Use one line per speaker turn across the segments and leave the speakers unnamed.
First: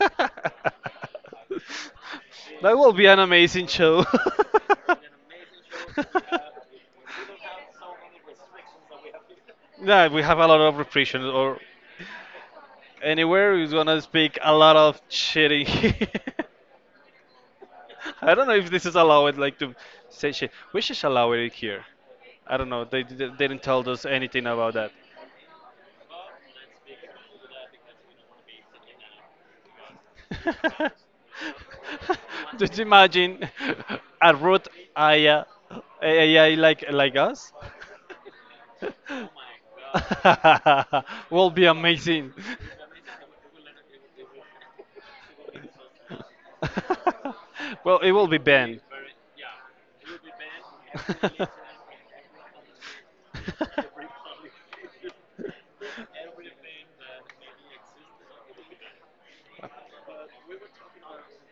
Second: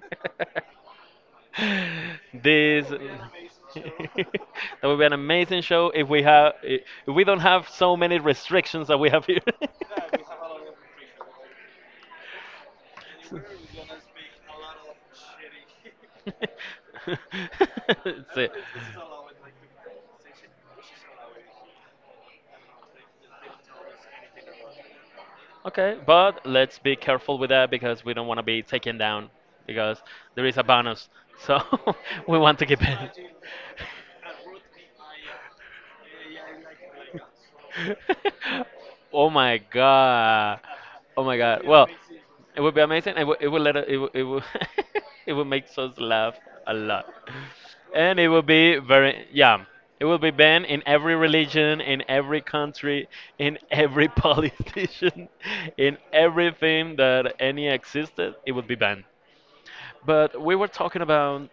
that
this
will be an amazing show.
That would be an amazing show if we have if we don't have so many restrictions that we have here.
Yeah, we have a lot of repressions, or anywhere we gonna speak a lot of shit in here. I
It's
don't
it.
know if this is allowed, like to say shit. We should allow it here. I don't know. They didn't tell us anything about that.
Okay, but let's be careful with that because we don't want to be taken down because there is a bonus. So, we want to keep
Just
it.
imagine a root AI, AI like us.
Oh my god. Oh my
Will
god.
be
Well,
amazing.
it would be amazing. It would, it would make us laugh a lot,
well, it
and it
will be
would be
banned.
very, yeah. It would be banned in every religion, in every country, in every politician, in everything that any existed. It would be banned. But we were talking about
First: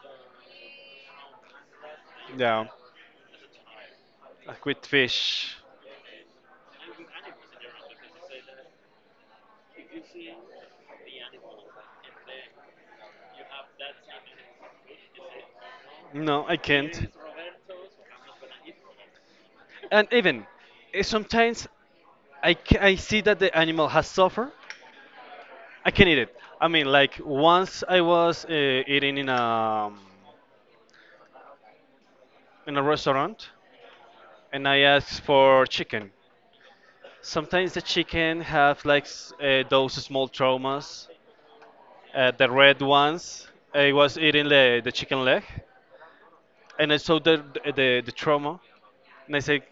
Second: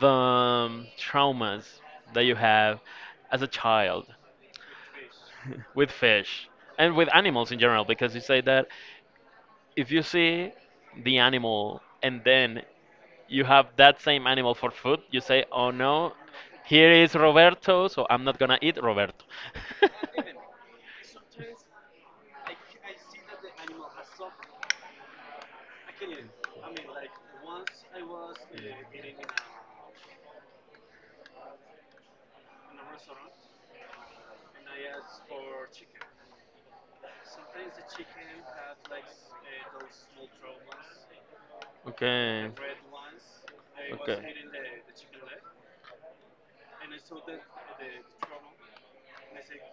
the traumas that you
Yeah,
have as a child
like with fish.
with fish and with animals in general, because you say that if you see the animal and then you have that same animal for food, you say, "Oh no,
No, I
here
can't.
is Roberto, so I'm not gonna eat Roberto."
And even sometimes I see that the animal has suffered. I can eat it. I mean, like once I was eating in a in a restaurant, and I asked for chicken. Sometimes the chicken have like those small traumas.
Okay.
The red ones. I
Okay.
was eating the chicken leg, and I saw the trauma, and I said.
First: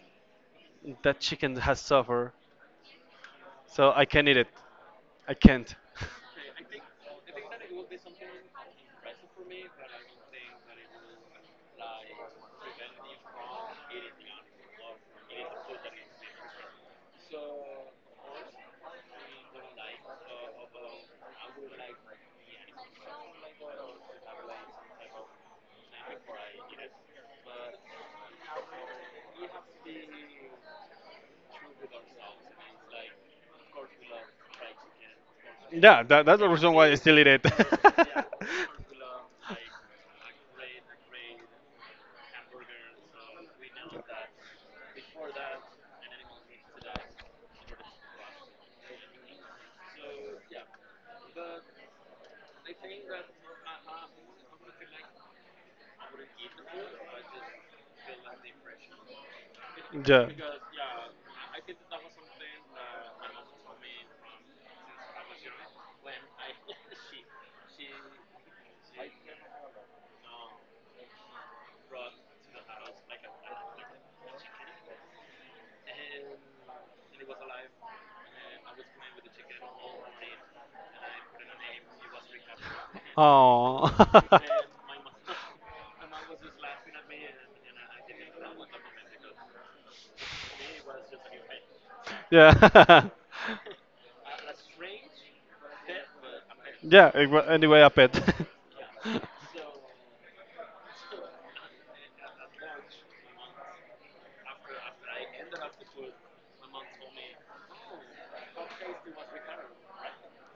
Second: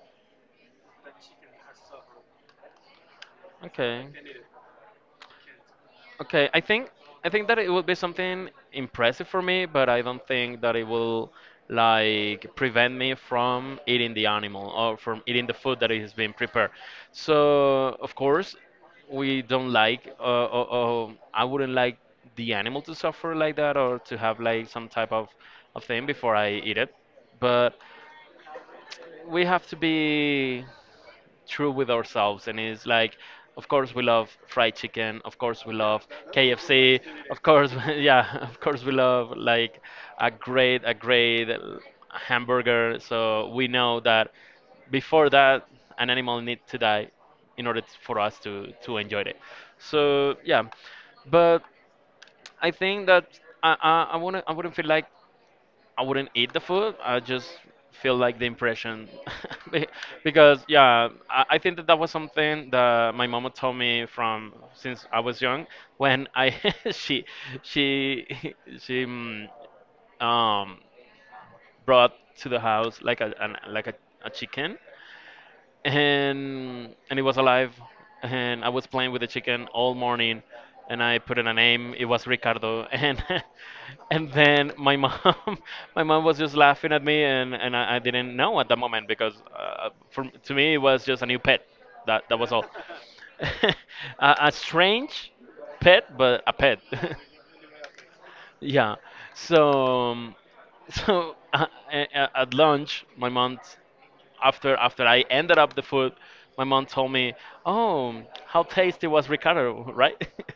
That chicken has suffered, so I
Okay.
can't eat it. I can't.
Okay, I think that it will be something impressive for me, but I don't think that it will like prevent me from eating the animal or from eating the food that is being prepared. So of course, we don't like. I wouldn't like the animal to suffer like that or to have like some type of thing before I eat it. But we have to be true with ourselves, and it's like, of course we love fried chicken, of course we love
Yeah, that's the reason why I
KFC,
still eat
of
it.
course, yeah, of course we love like a great hamburger. So we know that before that an animal needs to die in order for us to enjoy it. So, yeah. But I think that I wouldn't feel like, I wouldn't eat the food. I just feel like the impression. Be-
yeah.
because yeah, I think that that was something that my mama told me from since I was young. When I she she she um, brought to the house like a an, like a chicken. And it was alive, and I was playing with the chicken all morning. And I put in a name, it was Ricardo. And
Oh.
and then my mom my mom was just laughing at me, and I didn't know at the moment, because to me it was just a new pet. That was all.
Yeah.
a, a strange pet, but a pet.
Anyway, a pet.
Yeah. So, so, at lunch, my mom, after I ended up the food, my mom told me, "Oh, how tasty was Ricardo, right?"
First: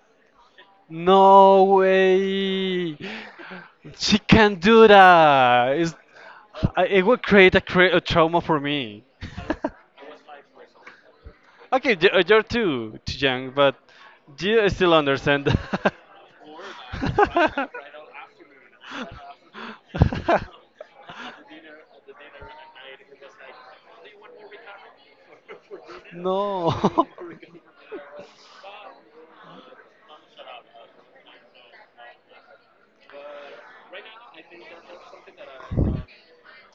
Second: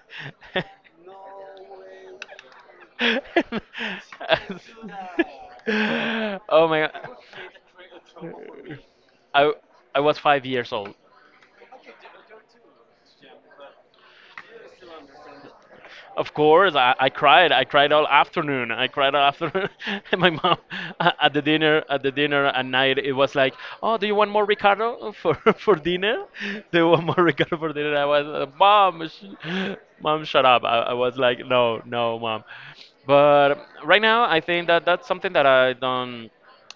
No way! She can't do that.
Oh my
It
god.
would create a trauma for me.
I I was 5 years old.
okay, you're too young, but do you still understand that?
Of course, I cried. I cried all afternoon. I cried all afternoon. And my mom, at the dinner at night, it was like, "Oh, do you want more Ricardo for for dinner?
No.
Do you want more Ricardo for dinner?" I was, "Mom, mom, shut up." I was like, "No, no, mom." But right now, I think that that's something that I don't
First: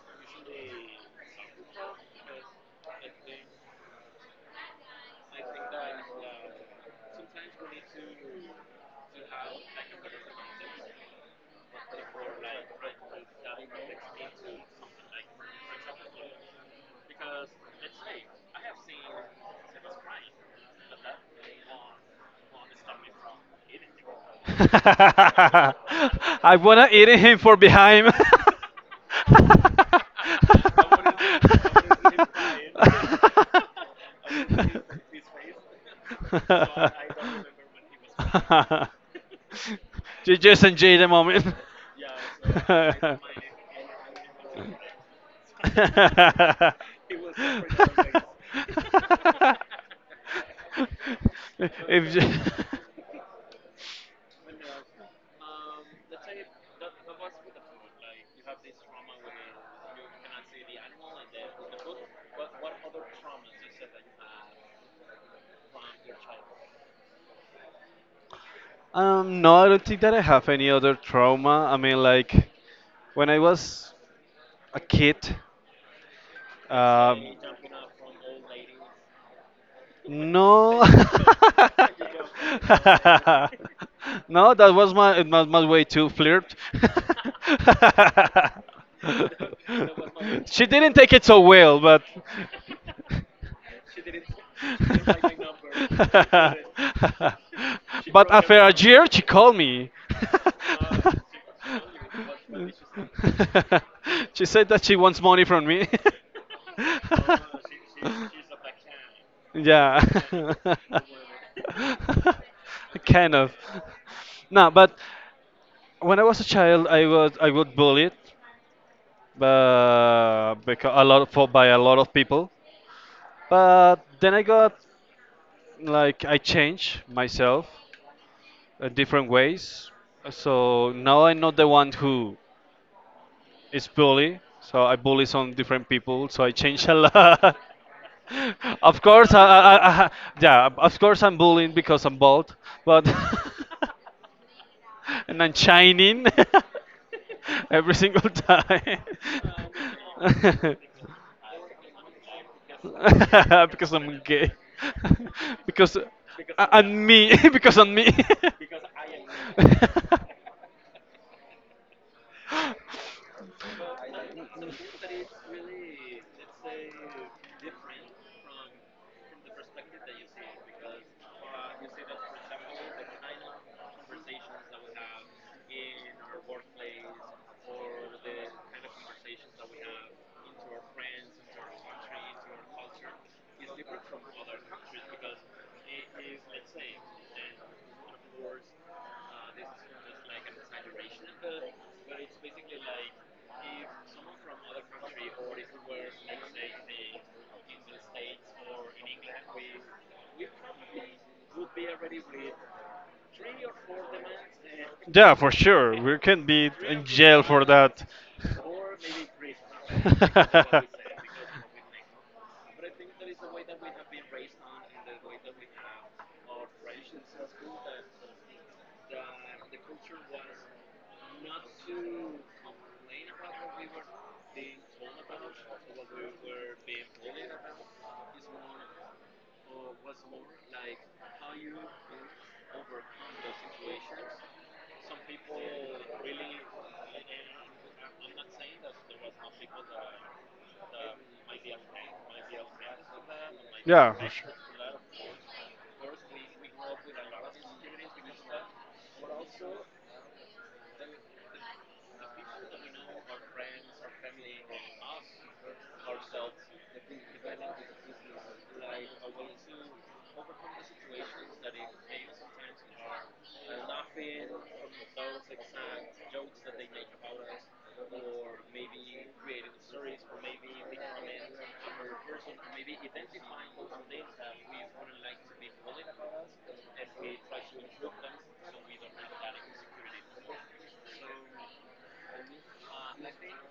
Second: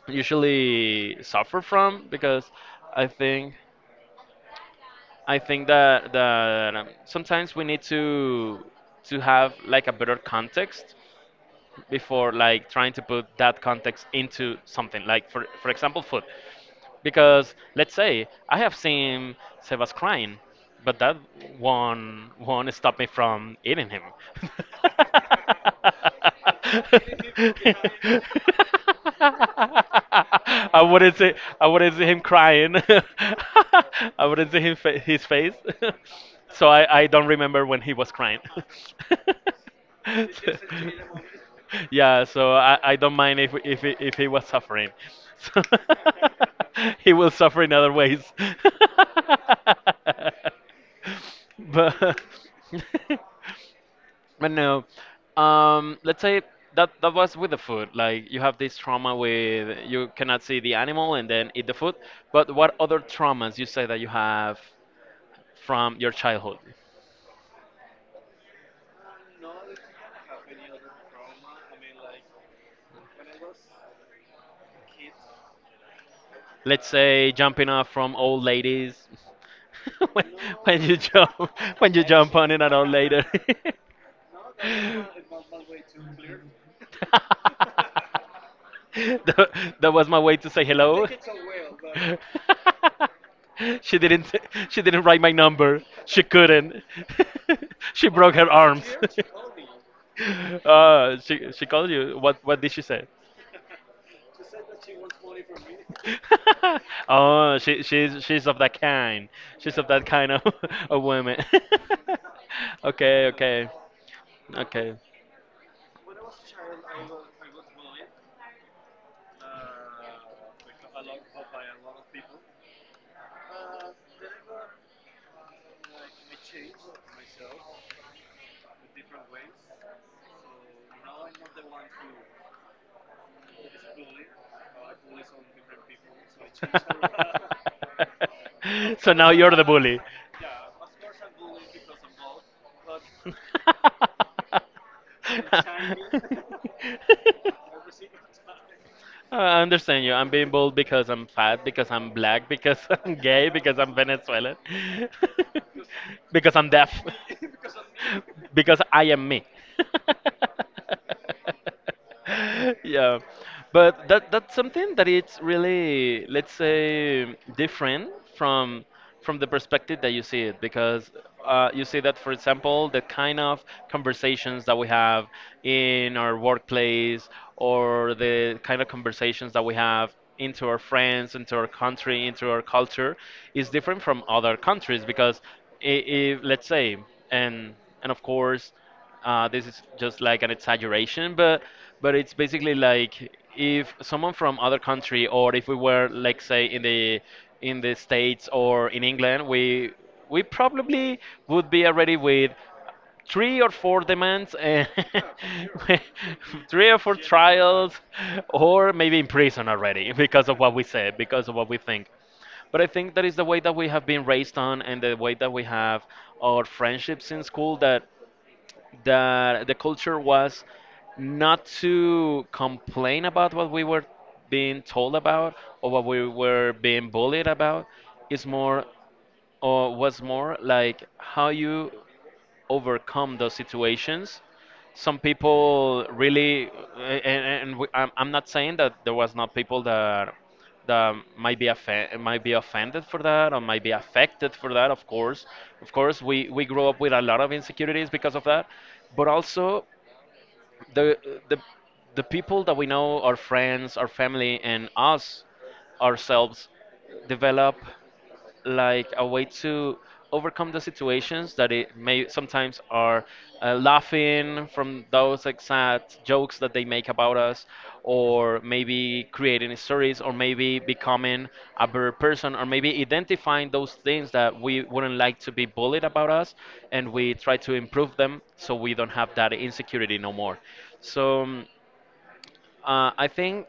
usually suffer from, because I think
I think that
I think that sometimes we need to have like a better context before like trying to put that context into something, like, for example, food. Because let's say I have seen Sebas crying, but that won't stop me
will.
from eating him.
I wanna eat him for behind.
I wouldn't see I wouldn't see him crying. I wouldn't see him his face. So I don't remember when he was crying. So-
you just enjoy the moment.
yeah, so I don't mind if if he was suffering. He will suffer in other ways.
if
But
you—
but no, let's say that that was with the food. Like, you have this trauma with, you cannot see the animal and then eat the food. But what other traumas you say that you have from your childhood?
no, I don't think that I have any other trauma. I mean, like when I was a kid.
Let's
Um,
say jumping off from old ladies. when,
No.
when you jump When you jump on it at all later.
no, that was my, it was my way to flirt.
That, that was my way to say
she didn't
hello.
take it so well, but.
she didn't she didn't write my number. She couldn't. She
but
broke her
after a
arms.
year, she called me.
She called you. What did she say?
she said that she wants money from me.
Oh, she's of that kind. She's of that kind of
Yeah.
of women. Okay,
kind of.
okay,
No,
okay.
but when I was a child, I got bullied, but because a lot of, for by a lot of people. But then I got like I changed myself in different ways. So now I'm not the one who It's bully, so I bully some different people, so I change a lot. of
So now
course,
you're the bully.
yeah, of course I'm bullying because I'm bald, but and I'm shining every single time.
I understand you. I'm being bold because I'm fat, because I'm black, because I'm gay, because
because
I'm
I'm gay.
Venezuelan,
because
because I'm deaf,
and me because on me.
because I am me. Yeah, but that, that's something that it's really, let's say, different from from the perspective that you see it, because you see that, for example, the kind of conversations that we have in our workplace, or the kind of conversations that we have into our friends, into our country, into our culture, is different from other countries, because I let's say, and and of course, this is just like an exaggeration, but it's basically like, if someone from other country, or if we were like, say, in the States, or in England, we probably would be already with three or four demands, and
Yeah, for sure. We can be
three or four
three
trials,
that.
or maybe in prison already, because of what we said, because of what we think. But I think that is
That's
the
what.
way that we have been raised on, and the way that we have our friendships in school, that the culture was not to complain about what we were being told about, or what we were being bullied about. It's more, or was more like, how you overcome those situations. Some people really, and, and I'm not saying that there was not people that might be might be offended for that, or might be
Yeah, for sure.
affected for that. Of course, we grew up with a lot of insecurities because of that, but also, the the the people that we know, our friends, our family, and us, ourselves, develop like a way to overcome the situations that it may sometimes are, laughing from those exact jokes that they make about us, or maybe creating stories, or maybe becoming a better person, or maybe identifying those things that we wouldn't like to be bullied about us, and we try to improve them so we don't have that insecurity no more. So, I think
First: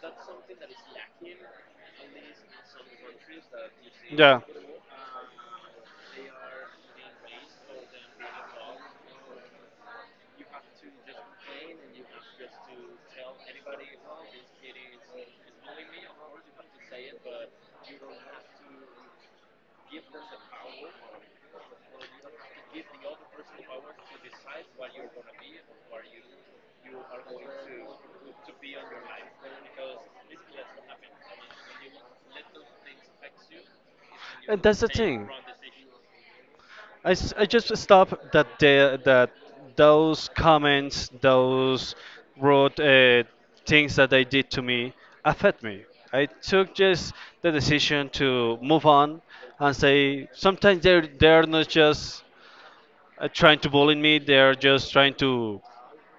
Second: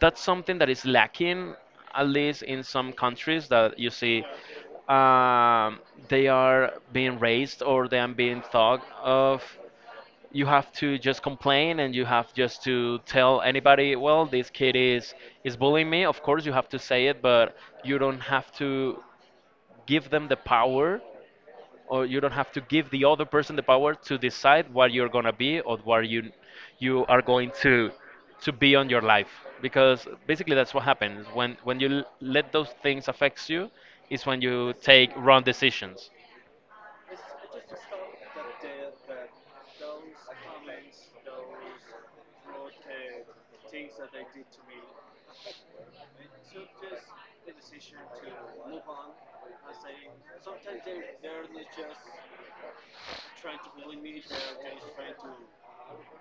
that's something that is lacking, at least in some countries, that you see,
Yeah.
um, they are being raised, or they are being thought of. You have to just complain, and you have just to tell anybody, well, this kid is bullying me. Of course, you have to say it, but you don't have to give them the power, or you don't have to give the other person the power to decide what you're gonna be, or what you are going to be on your life, because basically that's what happens when you let those things affect you, is when
And
you
that's the
take
thing.
wrong decisions.
I just stop that that those comments, those rude things that they did to me affect me. I took just the decision to move on and say sometimes they're not just trying to bully me. They're just trying to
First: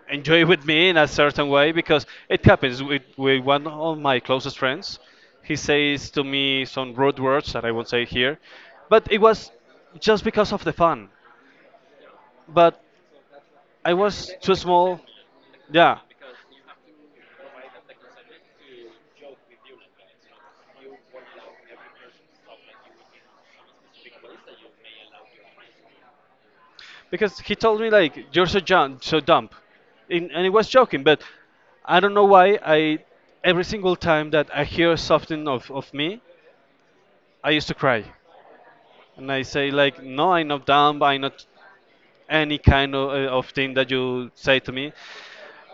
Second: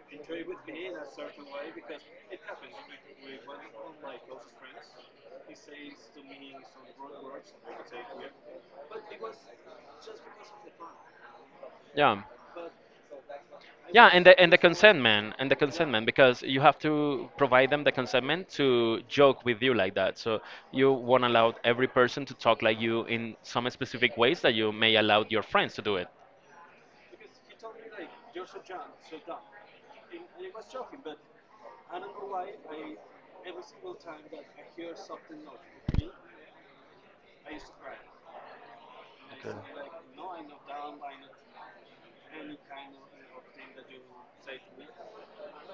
enjoy with me in a certain way because it happens with one of my closest friends. He says to me some rude words that I won't say here, but it was just because of the fun,
Yeah,
but I
yeah, and
was
the and the
too
consent
small.
man and the consent
Yeah,
man because you have to provide them the consentment to joke with you like that. So you won't allow every person to talk like you in some specific ways that you may allow your friends to do it.
because he told me like you're so young, so dumb. In, and he was joking. But I don't know why I every single time that I hear something of me, I used to cry, and I say like no, I'm not dumb, I'm not any kind of thing that you say to me.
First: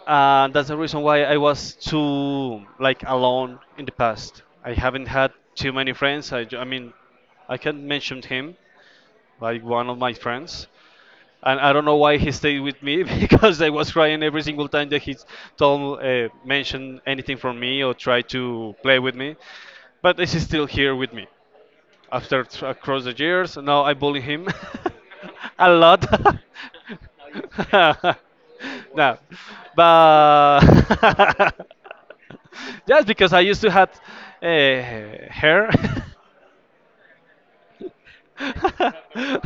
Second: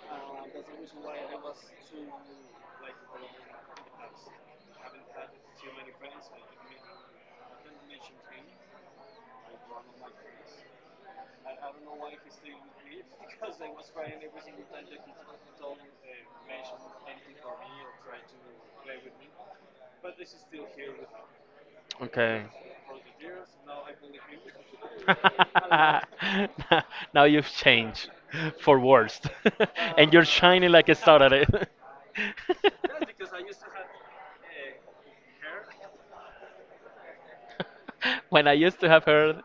And that's the reason why I was too like alone in the past. I haven't had too many friends. I mean, I can mention him like one of my friends, and I don't know why he stayed with me because I was crying every single time that he told mentioned anything from me or tried to play with me. But he's still here with me after
Okay.
across the years. Now I bully him a lot.
Now you've changed for
no,
worst, and you're shining like a star
but
at it.
just because I used to have uh, hair.
When I used to have heard,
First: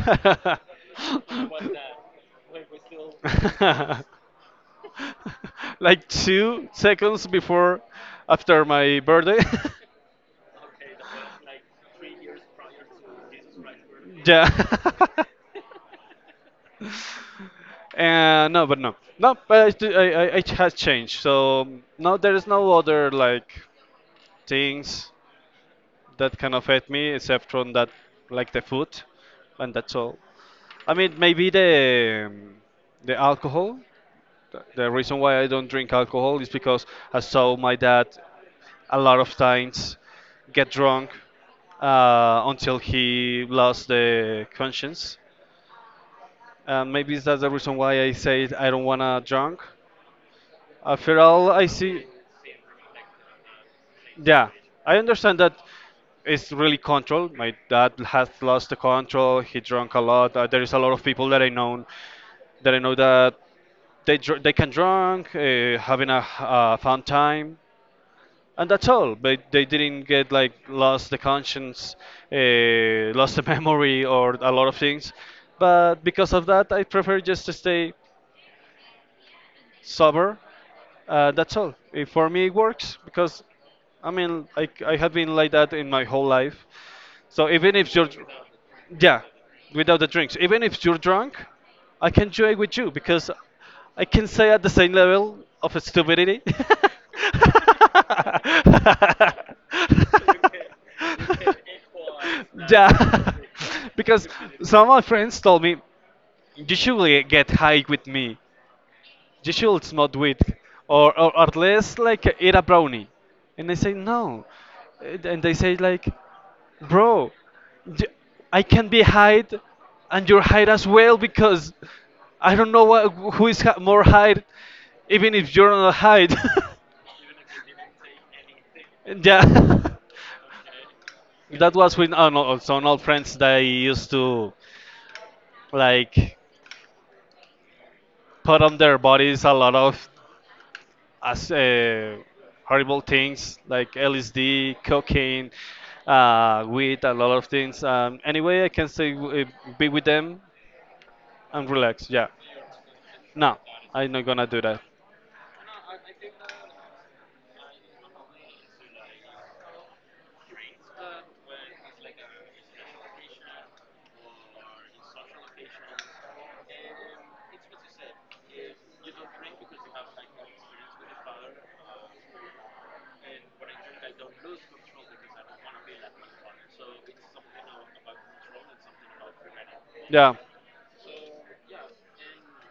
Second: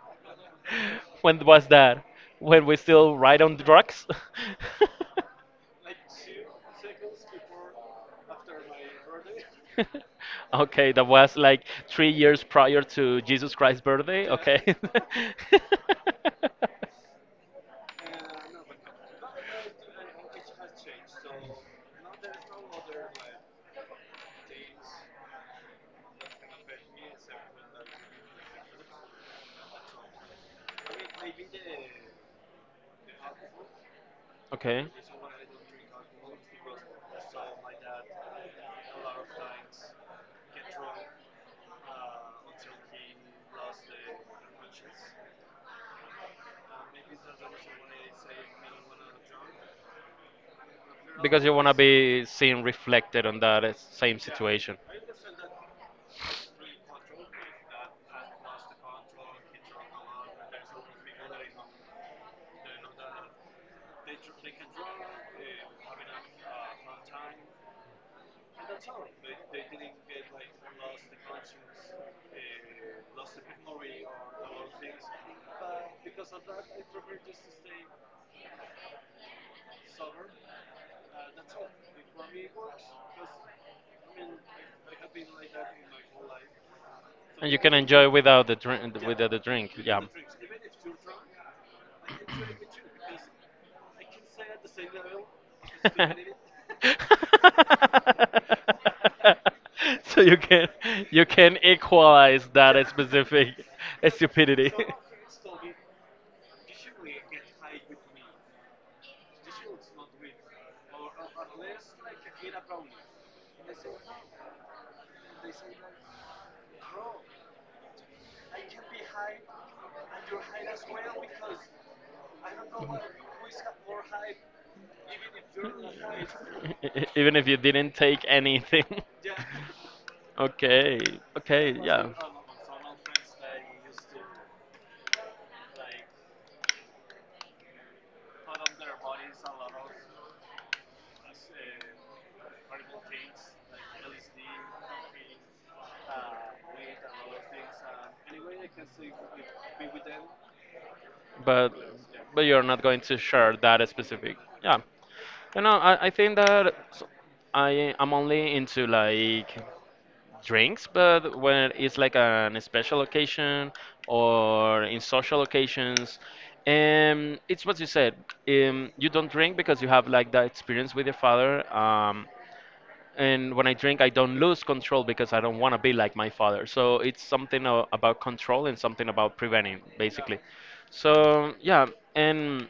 when was that? When we still ride on drugs?
like two seconds before after my birthday.
Okay, that was like 3 years prior to Jesus Christ's birthday.
yeah.
Okay.
and no, but no, no, but I, it has changed. So no, there is no other like things that can affect me except from that, like the food, and that's all. I mean, maybe the alcohol.
Okay.
The reason why I don't drink alcohol is because I saw my dad a lot of times get drunk until he lost the conscience. Maybe that's the reason why I say I don't wanna drunk. After
Because
all,
you
I
want to
see.
be seen reflected on that same
Yeah,
situation.
I understand that it's really control. My dad has lost the control. He drank a lot. There is a lot of people that I know that I know that they can drunk, having a fun time, and that's all. But they didn't get like lost the conscience, lost the memory, or a lot of things. But because of that, I prefer just to stay sober. That's all. It, for me, it works because I mean, I have been like that in my whole life. So
And you can
even if you're,
enjoy without the drink,
yeah,
without the drink.
without
Yeah.
the drinks, even if you're drunk, I can enjoy with you because I can say at the same level of stupidity.
So you can equalize that
yeah,
specific
because
stupidity.
some of my friends told me you should really get high with me. You should not do it, or at least like eat a brownie. And I say no, and they say like, bro, d- I can be hide, and you're hide as well because I don't know what, who is hi- more hide, even if you're not hide.
Even if you didn't take anything.
And yeah,
Okay.
that
Okay,
was
yeah.
with no, some old friends that I used to like put on their bodies a lot of as horrible things like LSD, cocaine, weed, a lot of things. Anyway, I can say be with them and
But
relax. Yeah.
but you're not going to
No,
share that
I'm not
specific.
gonna do
Yeah.
that.
You know, I think that I am only into like drinks, but when it's like an special occasion or in social occasions, it's what you said. You don't drink because you have like that experience with your father. And when I drink, I don't lose control because I don't want to be like my father. So it's something about control and something about preventing,
Yeah.
basically. So, yeah, and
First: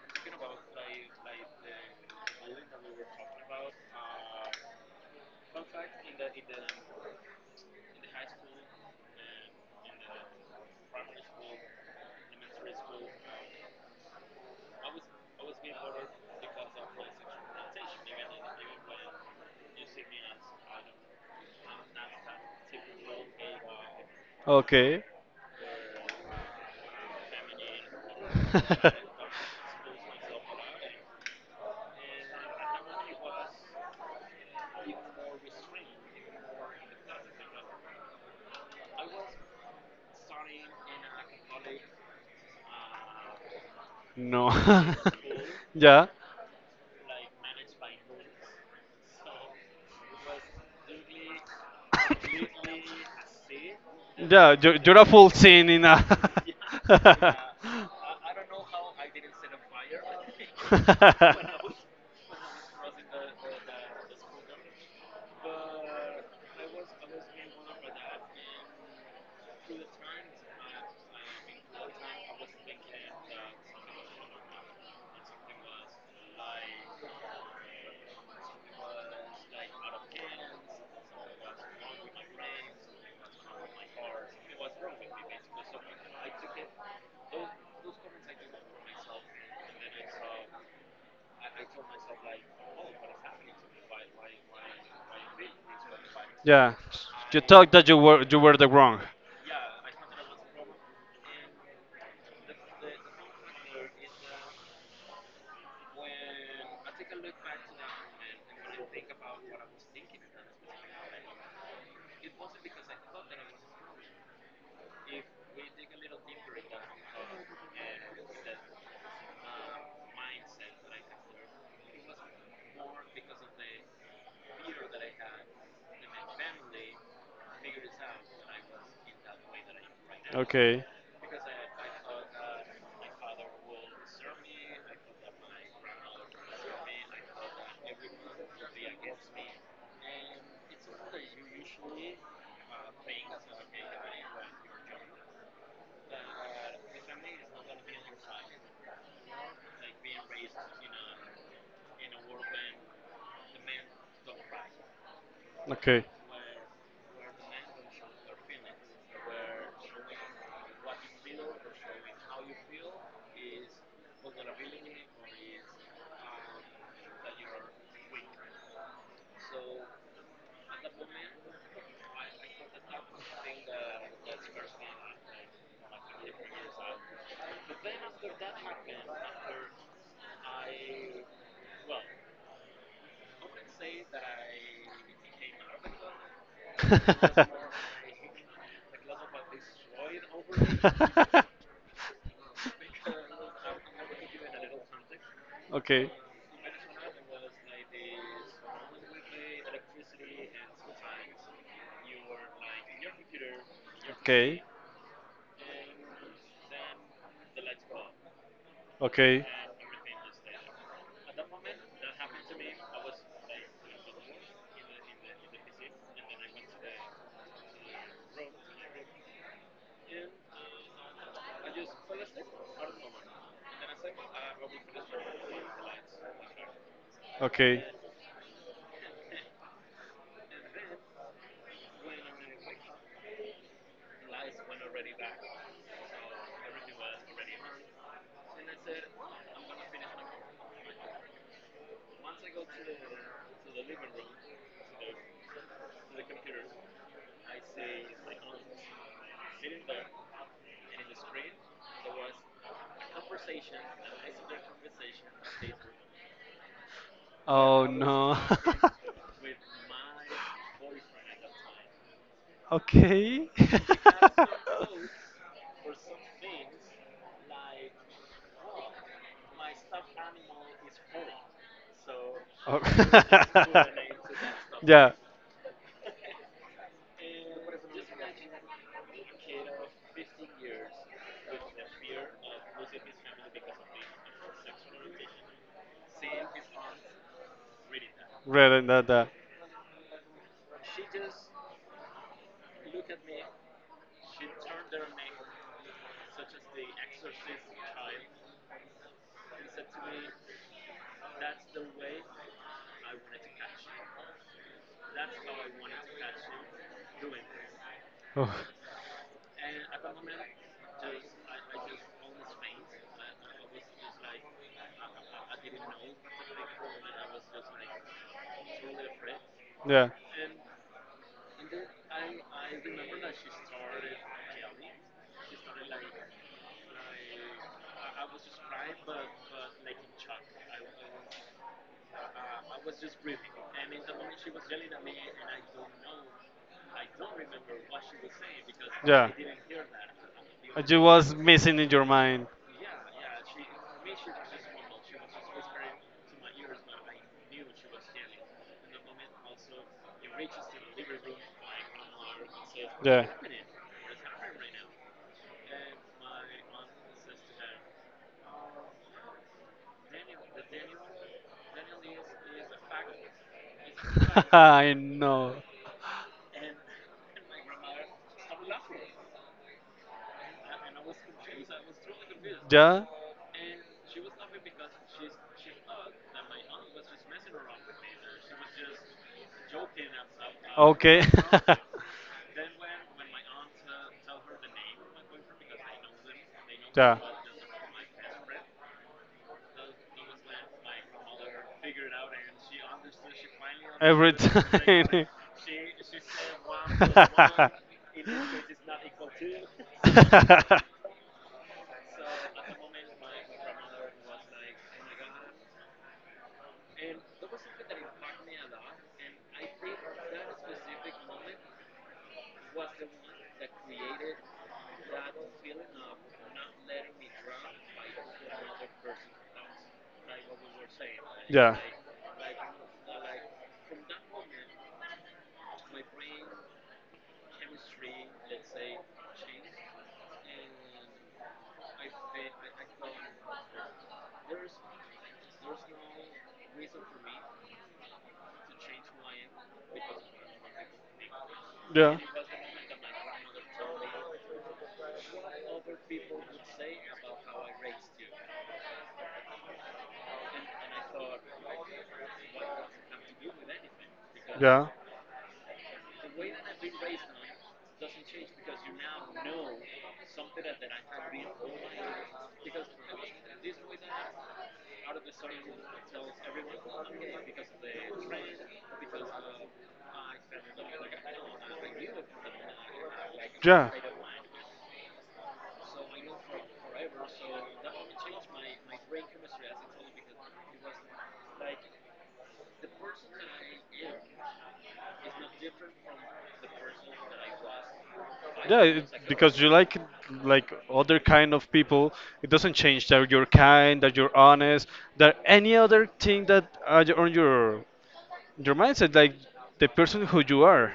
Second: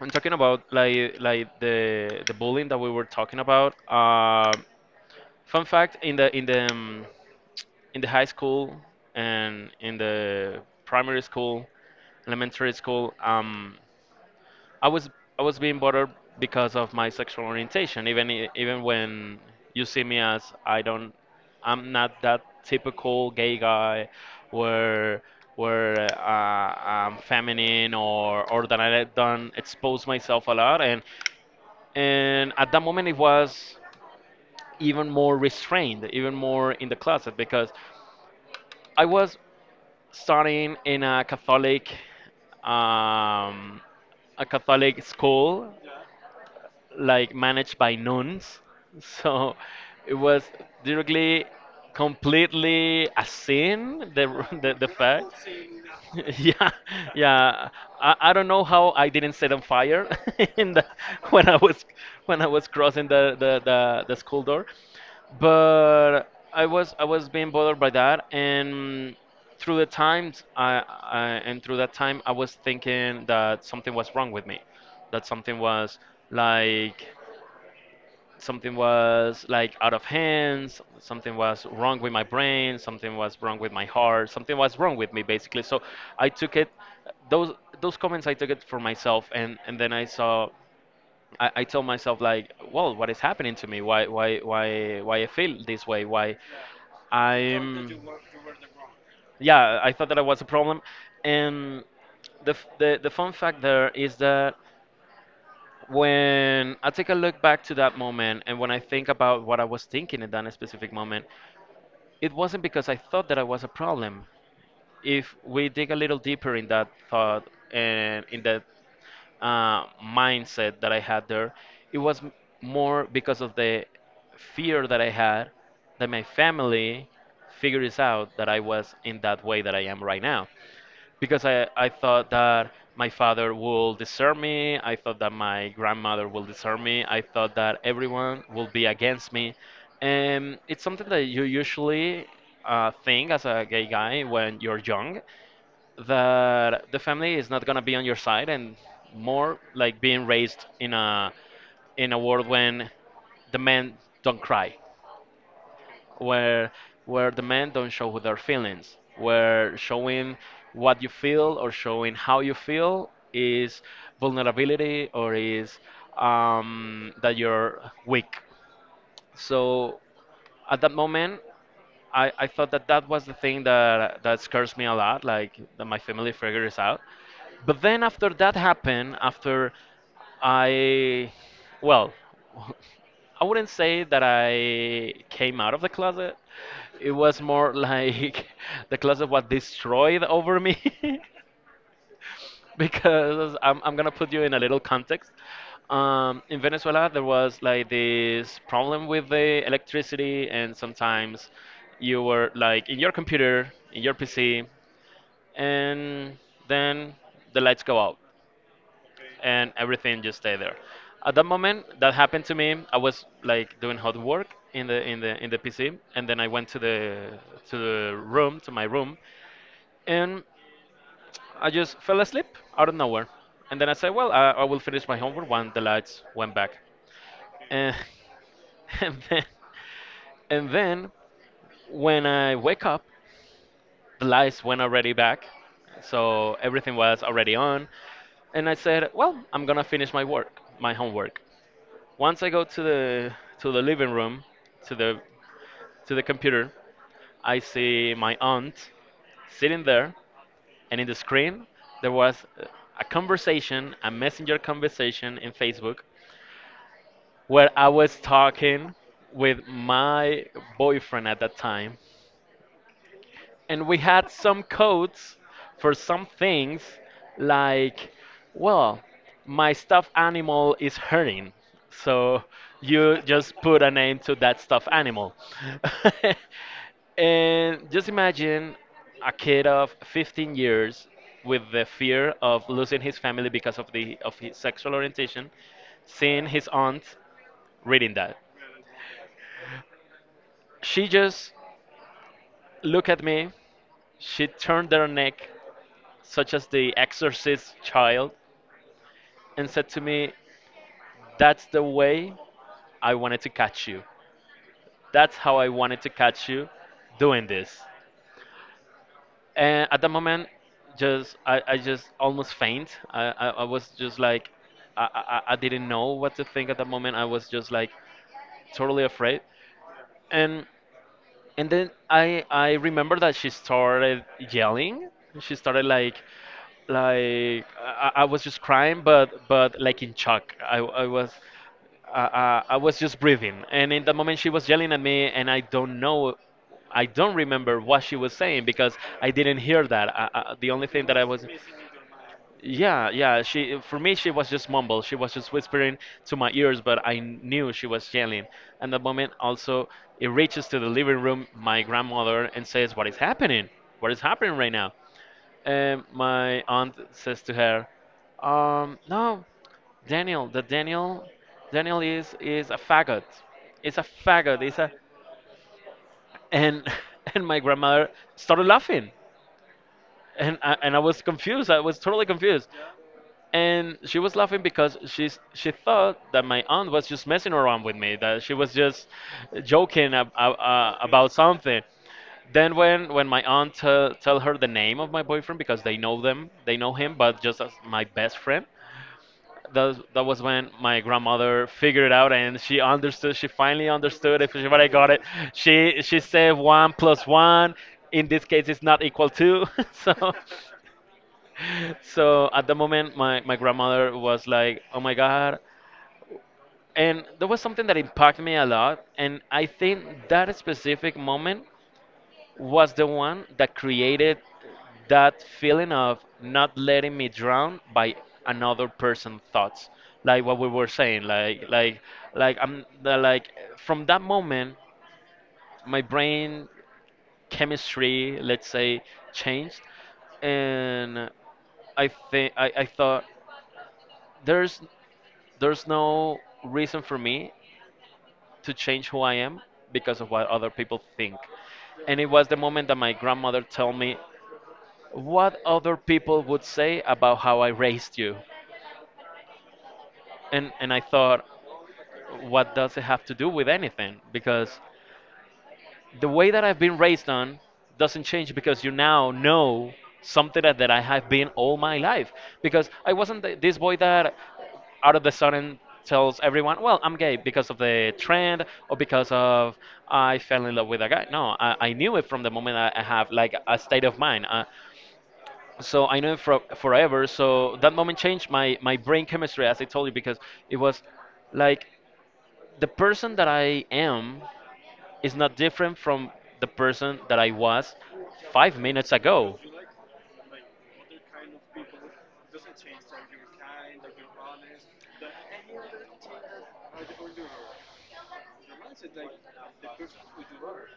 I'm talking about, like the bullying that we were talking about. Fun fact, in the high school and in the primary school, elementary school, I was I was being bothered because of my sexual orientation. Even when you see me, as I'm not that typical gay guy,
Okay.
where where I'm feminine, or that I don't expose myself a lot. And and at that moment, it was even more restrained, even more in the closet, because I was studying in um, a
No.
Catholic school,
Yeah.
like, managed by nuns. So it was directly, completely a sin the
Yeah,
the, the
you're a full
fact.
scene in a.
Yeah, yeah, I don't know how I didn't set on fire in the, when i was when I was crossing the school door. But I was being bothered by that, and through the times I and through that time I was thinking that something was wrong with me, that like something was like out of hands. Something was wrong with my brain, something was wrong with my heart, something was wrong with me, basically. So I took it those those comments, I took it for myself. And then I told myself, like, well, what is happening to me? Why I feel this way? why
Yeah. You thought
i'm
that you were the wrong.
yeah, I thought that I was a problem. And the fun fact there is that when I take a look back to that moment and when I think about what I was thinking in that specific moment, it wasn't because I thought that I was a problem. If we dig a little deeper in that thought and in that mindset that I had there, it was more because of the fear that I had, that my family figures out that I was in that way that I am right now.
Okay.
Because I thought that my father will desert me. I thought that my grandmother will desert me. I thought that everyone will be against me. And it's something that you usually think as a gay guy when you're young, that the family is not going to be on your side, and more like being raised in a world when the men don't cry,
Okay.
where where the men don't show their feelings, where showing what you feel or showing how you feel is vulnerability, or is, that you're weak. So at that moment, I thought that that was the thing that scares me a lot, like, that my family figures out. But then, after that happened, after I, well, I wouldn't say that I came out of the closet. It was more like the closet was destroyed over me. Because I'm gonna put you in a little context.
okay.
In Venezuela, there was, like, this problem with the electricity, and sometimes you were, like, in your computer, in your PC, and then the lights go out
Okay. Okay.
and everything just stay there. At that moment, that happened to me. I was, like, doing hot work in the in the PC, and then I went to my room, and I just fell asleep out of nowhere. And then I said, well, I will finish my homework when the lights went back.
Okay.
And, and then and then when I wake up, the lights went already back, so everything was already on. And I said, well, I'm gonna finish my work, my homework. Once I go to the living room, to the to the computer, I see my aunt sitting there, and in the screen there was a conversation, a messenger conversation in Facebook, where
Oh
I was
no.
talking with my boyfriend at that time,
Okay.
and we had some codes for some things, like, well, my stuffed animal is hurting, so
Oh.
you just put a name to that stuffed
Yeah,
animal. And just imagine a kid of 15 years with the fear of losing his family because of his sexual orientation, seeing his aunt reading that.
right, and that, that.
She just looked at me, she turned her neck, such as The Exorcist Child, and said to me, "That's the way I wanted to catch you. That's how I wanted to catch you doing this."
Oh,
And at the moment, just I just almost faint. I was just like, I didn't know what to think at the moment. I was just like totally afraid.
yeah.
And And then I remember that she started yelling. She started like, I was just crying, but like in shock. I was. I was just breathing, and in that moment she was yelling at me, and I don't know, I don't remember what she was saying because I didn't hear that. The only
It
thing that I
was
was,
missing in your mind.
yeah, yeah. She, for me, she was just mumble. She was just whispering to my ears, but I knew she was yelling. And the moment also it reaches to the living room, my grandmother, and says, "What is happening? What is happening right now?" And my aunt says to her, "No, Daniel. Daniel, is a faggot. It's a
faggot.
faggot. It's a."
I know.
And and my grandmother started laughing, and
And,
I was confused. I was totally confused.
yeah. And
And she was laughing because she's, she thought that my aunt was just messing around with me, that she was just joking
know?
about something. Then when my aunt tell her the name of my boyfriend, because they know him, but just as my best friend, that was when my grandmother figured it out, and she understood, she finally understood, if she I got it.
time.
She said one plus one, in this case, is not equal to, so so at the moment, my grandmother was like, oh my God. And there was something that impacted me a lot. And I think that specific moment was the one that created that feeling of not letting me drown by another person's thoughts. Like what we were saying, like, I'm the, like, from that moment, my brain chemistry, let's say, changed, and I think I thought, there's no reason for me to change who I am because of what other people think. And it was the moment that my grandmother told me, what other people would say about how I raised you. And I thought, what does it have to do with anything? Because the way that I've been raised on doesn't change because you now know something that I have been all my life. Because I wasn't this boy that, out of the sudden, tells everyone, well, I'm gay because of the trend or because of, I fell in love with a guy. No, I knew it from the moment I have, like, a
Yeah.
state of mind. So I knew it forever. So that moment changed my brain chemistry, as I told you, because it was like, the person that I am is not different from the person that I was five
Yeah,
minutes ago.
because you like other kind of people. It doesn't change that you're kind, that you're honest, that any other thing that on your mindset, like the person who you are.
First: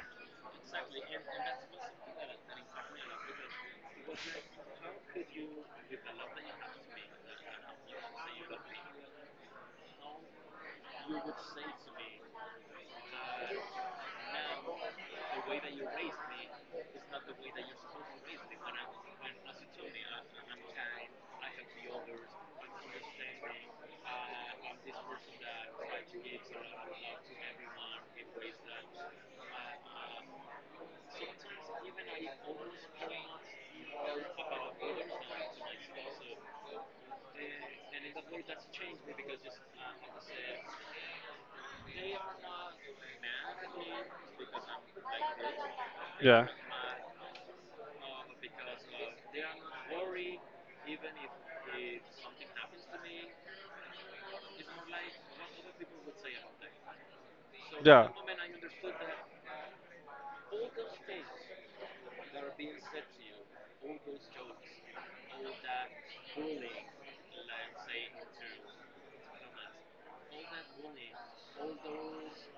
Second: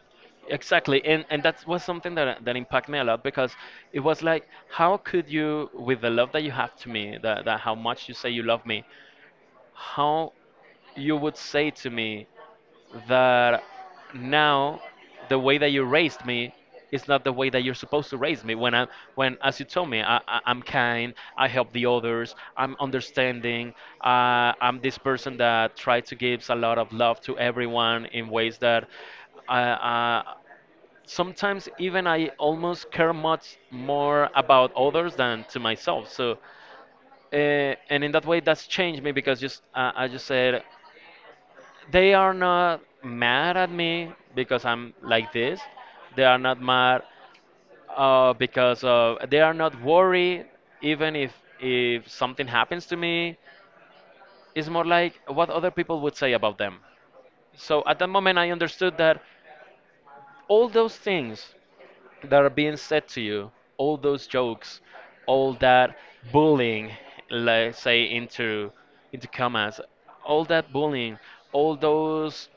Exactly, and that was something that impacted me a lot, because it was like, how could you, with the love that you have to me, that how much you say you love me, how you would say to me that now the way that you raised me is not the way that you're supposed to raise me. When, as you told me, I'm kind, I help the others, I'm understanding, I'm this person that tries to give a lot of love to everyone, in ways that I, uh, sometimes even I almost care much more about others than to myself. So uh, and in that way, that's changed me, because just, I just said, they are not mad at me because I'm like this. They are
Yeah.
not mad, because, they are not worried even if something happens to me. It's more like what other people would say about them. So at that
Yeah.
moment, I understood that all those things that are being said to you, all those jokes, all that bullying, let's say, into commas, all that bullying, all those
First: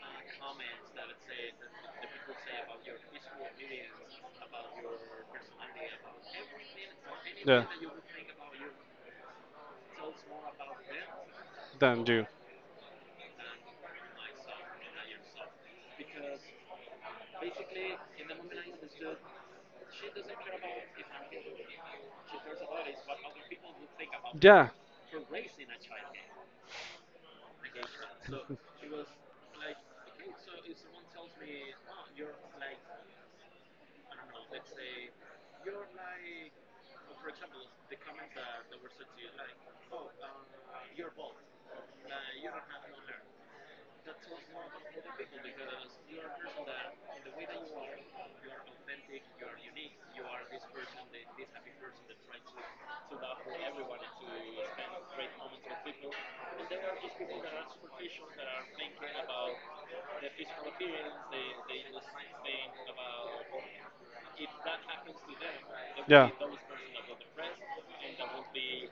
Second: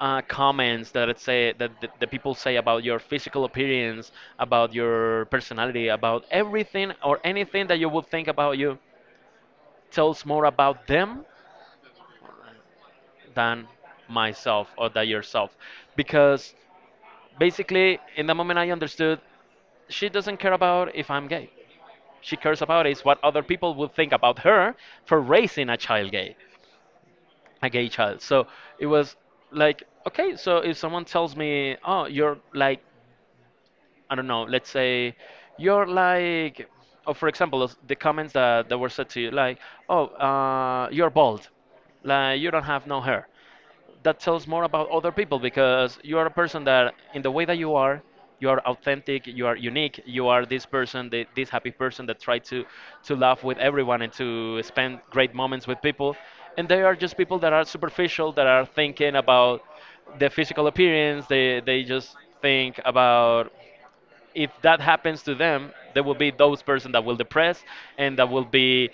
comments that it say that the people say about your physical appearance, about your personality, about everything or
Yeah,
anything that you would think about you, tells more about them
then do.
than myself, or than yourself, because basically, in the moment, I understood, she doesn't care about if I'm gay, she cares about is what other people would think about
Yeah.
her for raising a child gay, a gay child. So it was like, okay, so if someone tells me, oh, you're like, I don't know, let's say, you're like, oh, for example, the comments that were said to you, like, oh, you're bald, like, you don't have no hair. That tells more about other people, because you are a person that in the way that you are, you are authentic, you are unique, you are this person, this happy person that try to laugh with everyone and to spend great moments with people. And they are just people that are superficial, that are thinking about the physical appearance. They just think about, if that happens to them, there will be those person that will depress, and that will be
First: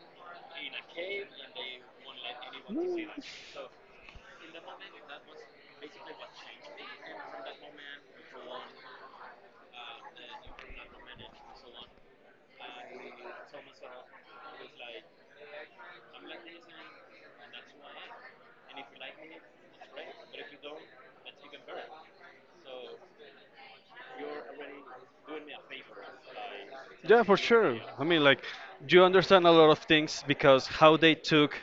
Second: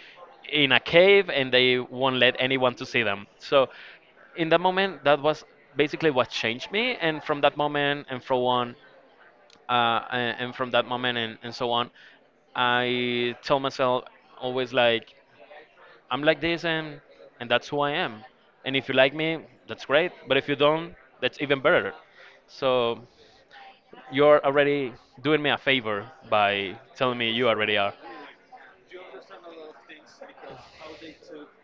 in a cave, and they won't let anyone to see them. So in that moment, that was basically what changed me. And from that moment and from on, and from that moment and so on, I tell myself always like, I'm like this, and that's who I am. And if you like me, that's great. But if you don't, that's even better. So you're already doing me a favor by telling
Yeah,
me
for
you already
sure.
are.
I mean, like, you understand a lot of things because how they took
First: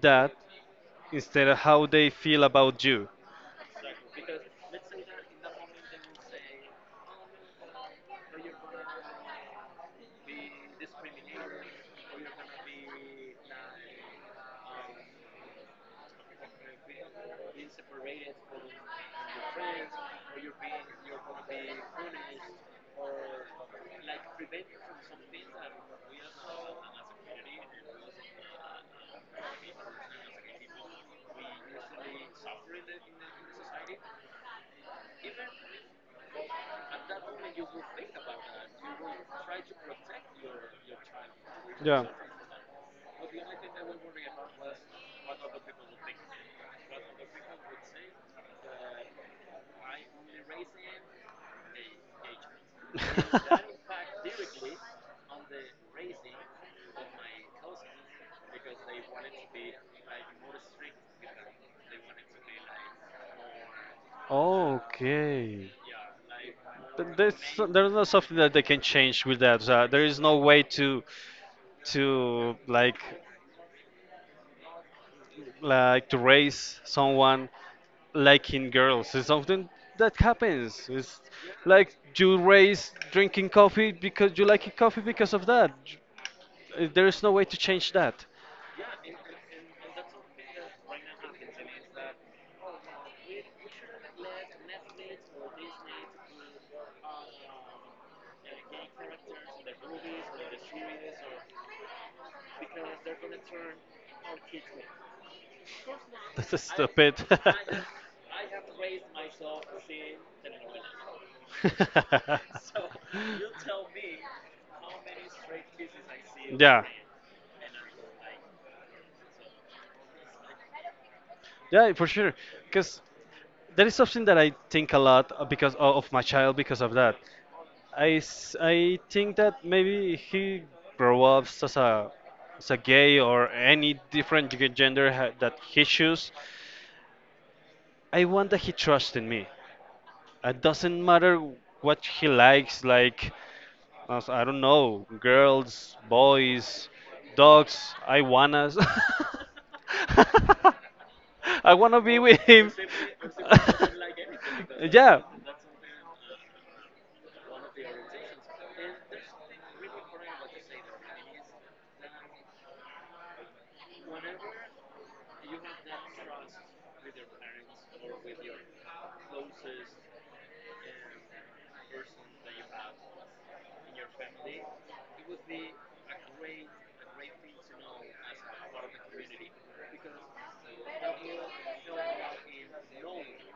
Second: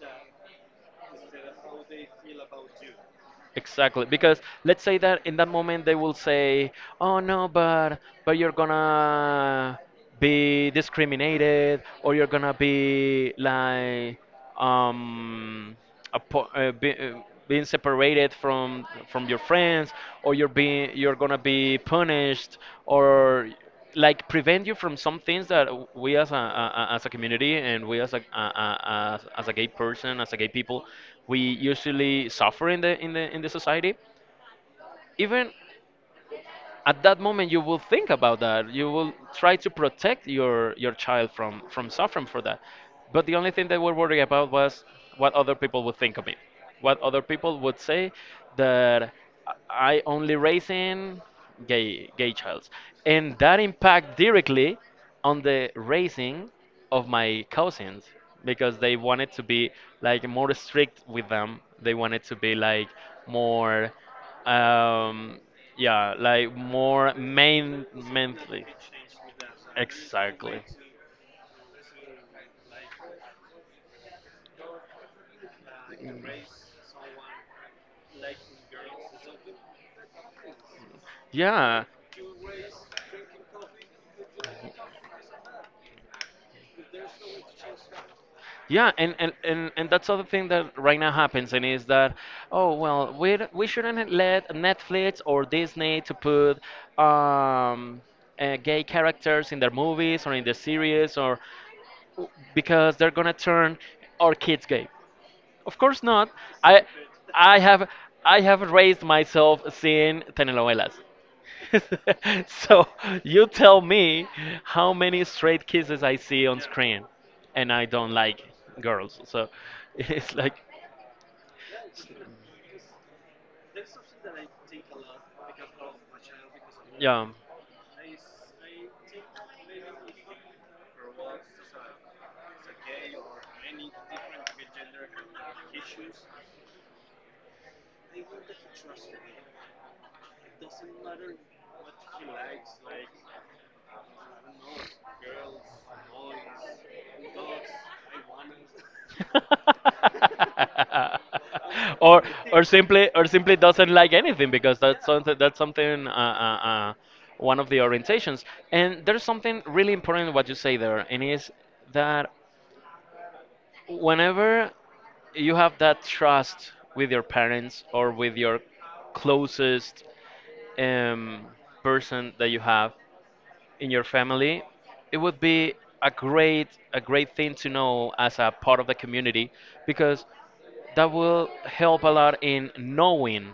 that instead of how they feel about you.
Exactly, because let's say that in that moment they will say, "Oh no, but you're gonna be discriminated, or you're gonna be like um be, being separated from your friends, or you're gonna be punished, or," like prevent you from some things that we as as a community, and we as as a gay person, as a gay people, we usually suffer in the in the society. Even at that moment, you will think about that. You will try to protect your child from
Yeah.
suffering for that. But the only thing they were worried about was what other people would think of me, what other people would say, that I only raising gay childs. And that impact directly on the raising of my cousins, because they wanted to be like more strict with them. They wanted to be like more, um,
Okay.
yeah, like
Th-
more
There's so,
main
there's not something that they
mentally.
can change with that. There is no way
Exactly.
to like to raise someone liking girls. It's something that happens. It's
Yeah.
like you raise drinking coffee because you like coffee because of that. There is no way to change that.
Yeah, and that's other thing that right now happens, and is that, oh, well, we shouldn't let Netflix or Disney to put um, gay characters in their movies or in their series, or because they're gonna turn our kids gay. Of course not.
That's
I
stupid.
I have I have raised myself seeing telenovelas. So you tell me how many straight kisses I see on
yeah.
screen, and I don't like girls. So it's like,
Yeah, for sure. Because that is something that I think a lot because of my child because of that.
yeah.
I think that maybe he grow up as a gay or any different gender that he choose. I want that he trusts in me. It doesn't matter what he likes, like I don't know, girls, boys, dogs, I wannas. I wanna be
Or
with him.
or simply doesn't like anything, because that's
yeah.
something, that's something, one of the orientations. And there's something really important what you say there, and is that whenever you have that trust with your parents or with your closest um, person that you have in your family, it would be a great a great thing to know as a part of the community, because that will help a lot in knowing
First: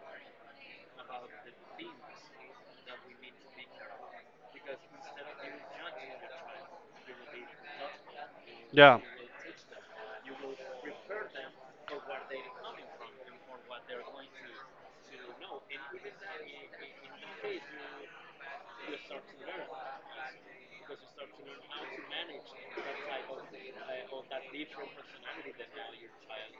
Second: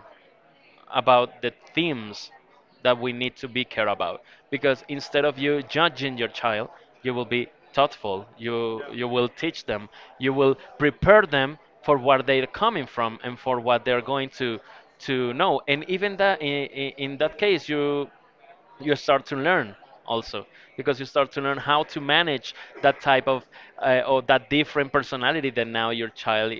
about the themes that we need to be care about. Because instead of you judging your child, you will be thoughtful. You will teach them, you will prepare them for where they're coming from and for what they're going to know. And even
Yeah.
that in that case, you start to learn also, because you start to learn how to manage that type of, or that different personality that now your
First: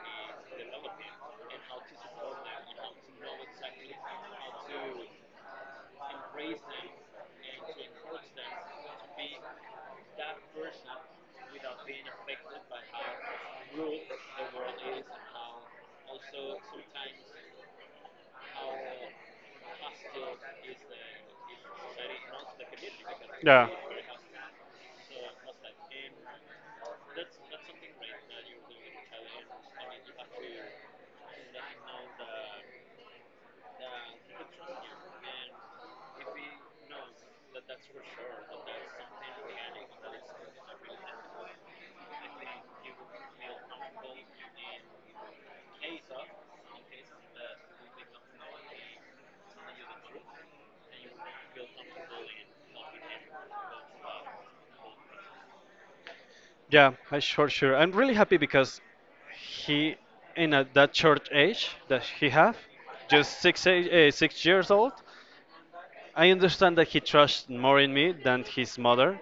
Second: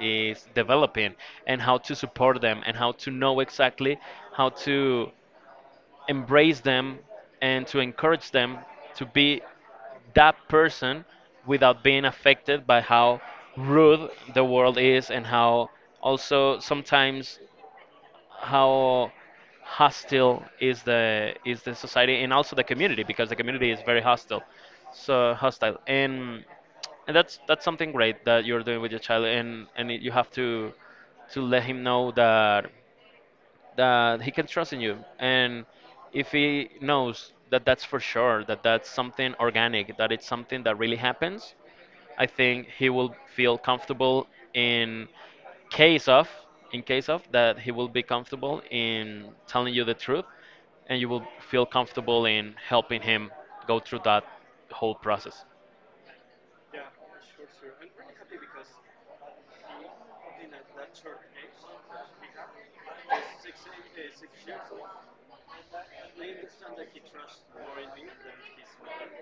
is developing, and how to support them, and how to know exactly how to embrace them, and to encourage them to be that person, without being affected by how rude the world is, and how also sometimes how hostile is the society, and also the community, because the
Yeah.
community is very hostile, so hostile. And that's something great that you're doing with your child. And you have to let him know that he can trust in you. And if he knows that, that's for sure, that that's something organic, that it's something that really happens, I think he will feel comfortable in case of case of that. He will be comfortable in telling you the truth, and you will feel comfortable in helping him go through that whole process.
Yeah, I sure sure. I'm really happy because he in a, that short age that he have, just six 6 years old. I understand that he trusts more in me than his mother,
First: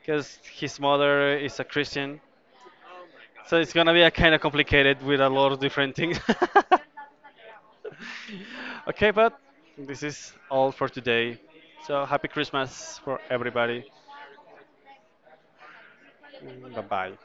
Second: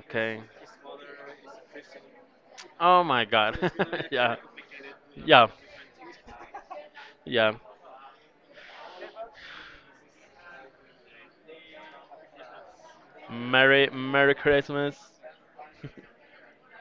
because his mother is a Christian.
Oh my
So
god.
it's gonna be a kind
Yeah.
of complicated with a
Yeah.
lot of different things.
Yeah.
okay, but this is all for today. So happy Christmas for everybody.
Merry Christmas.
Bye bye.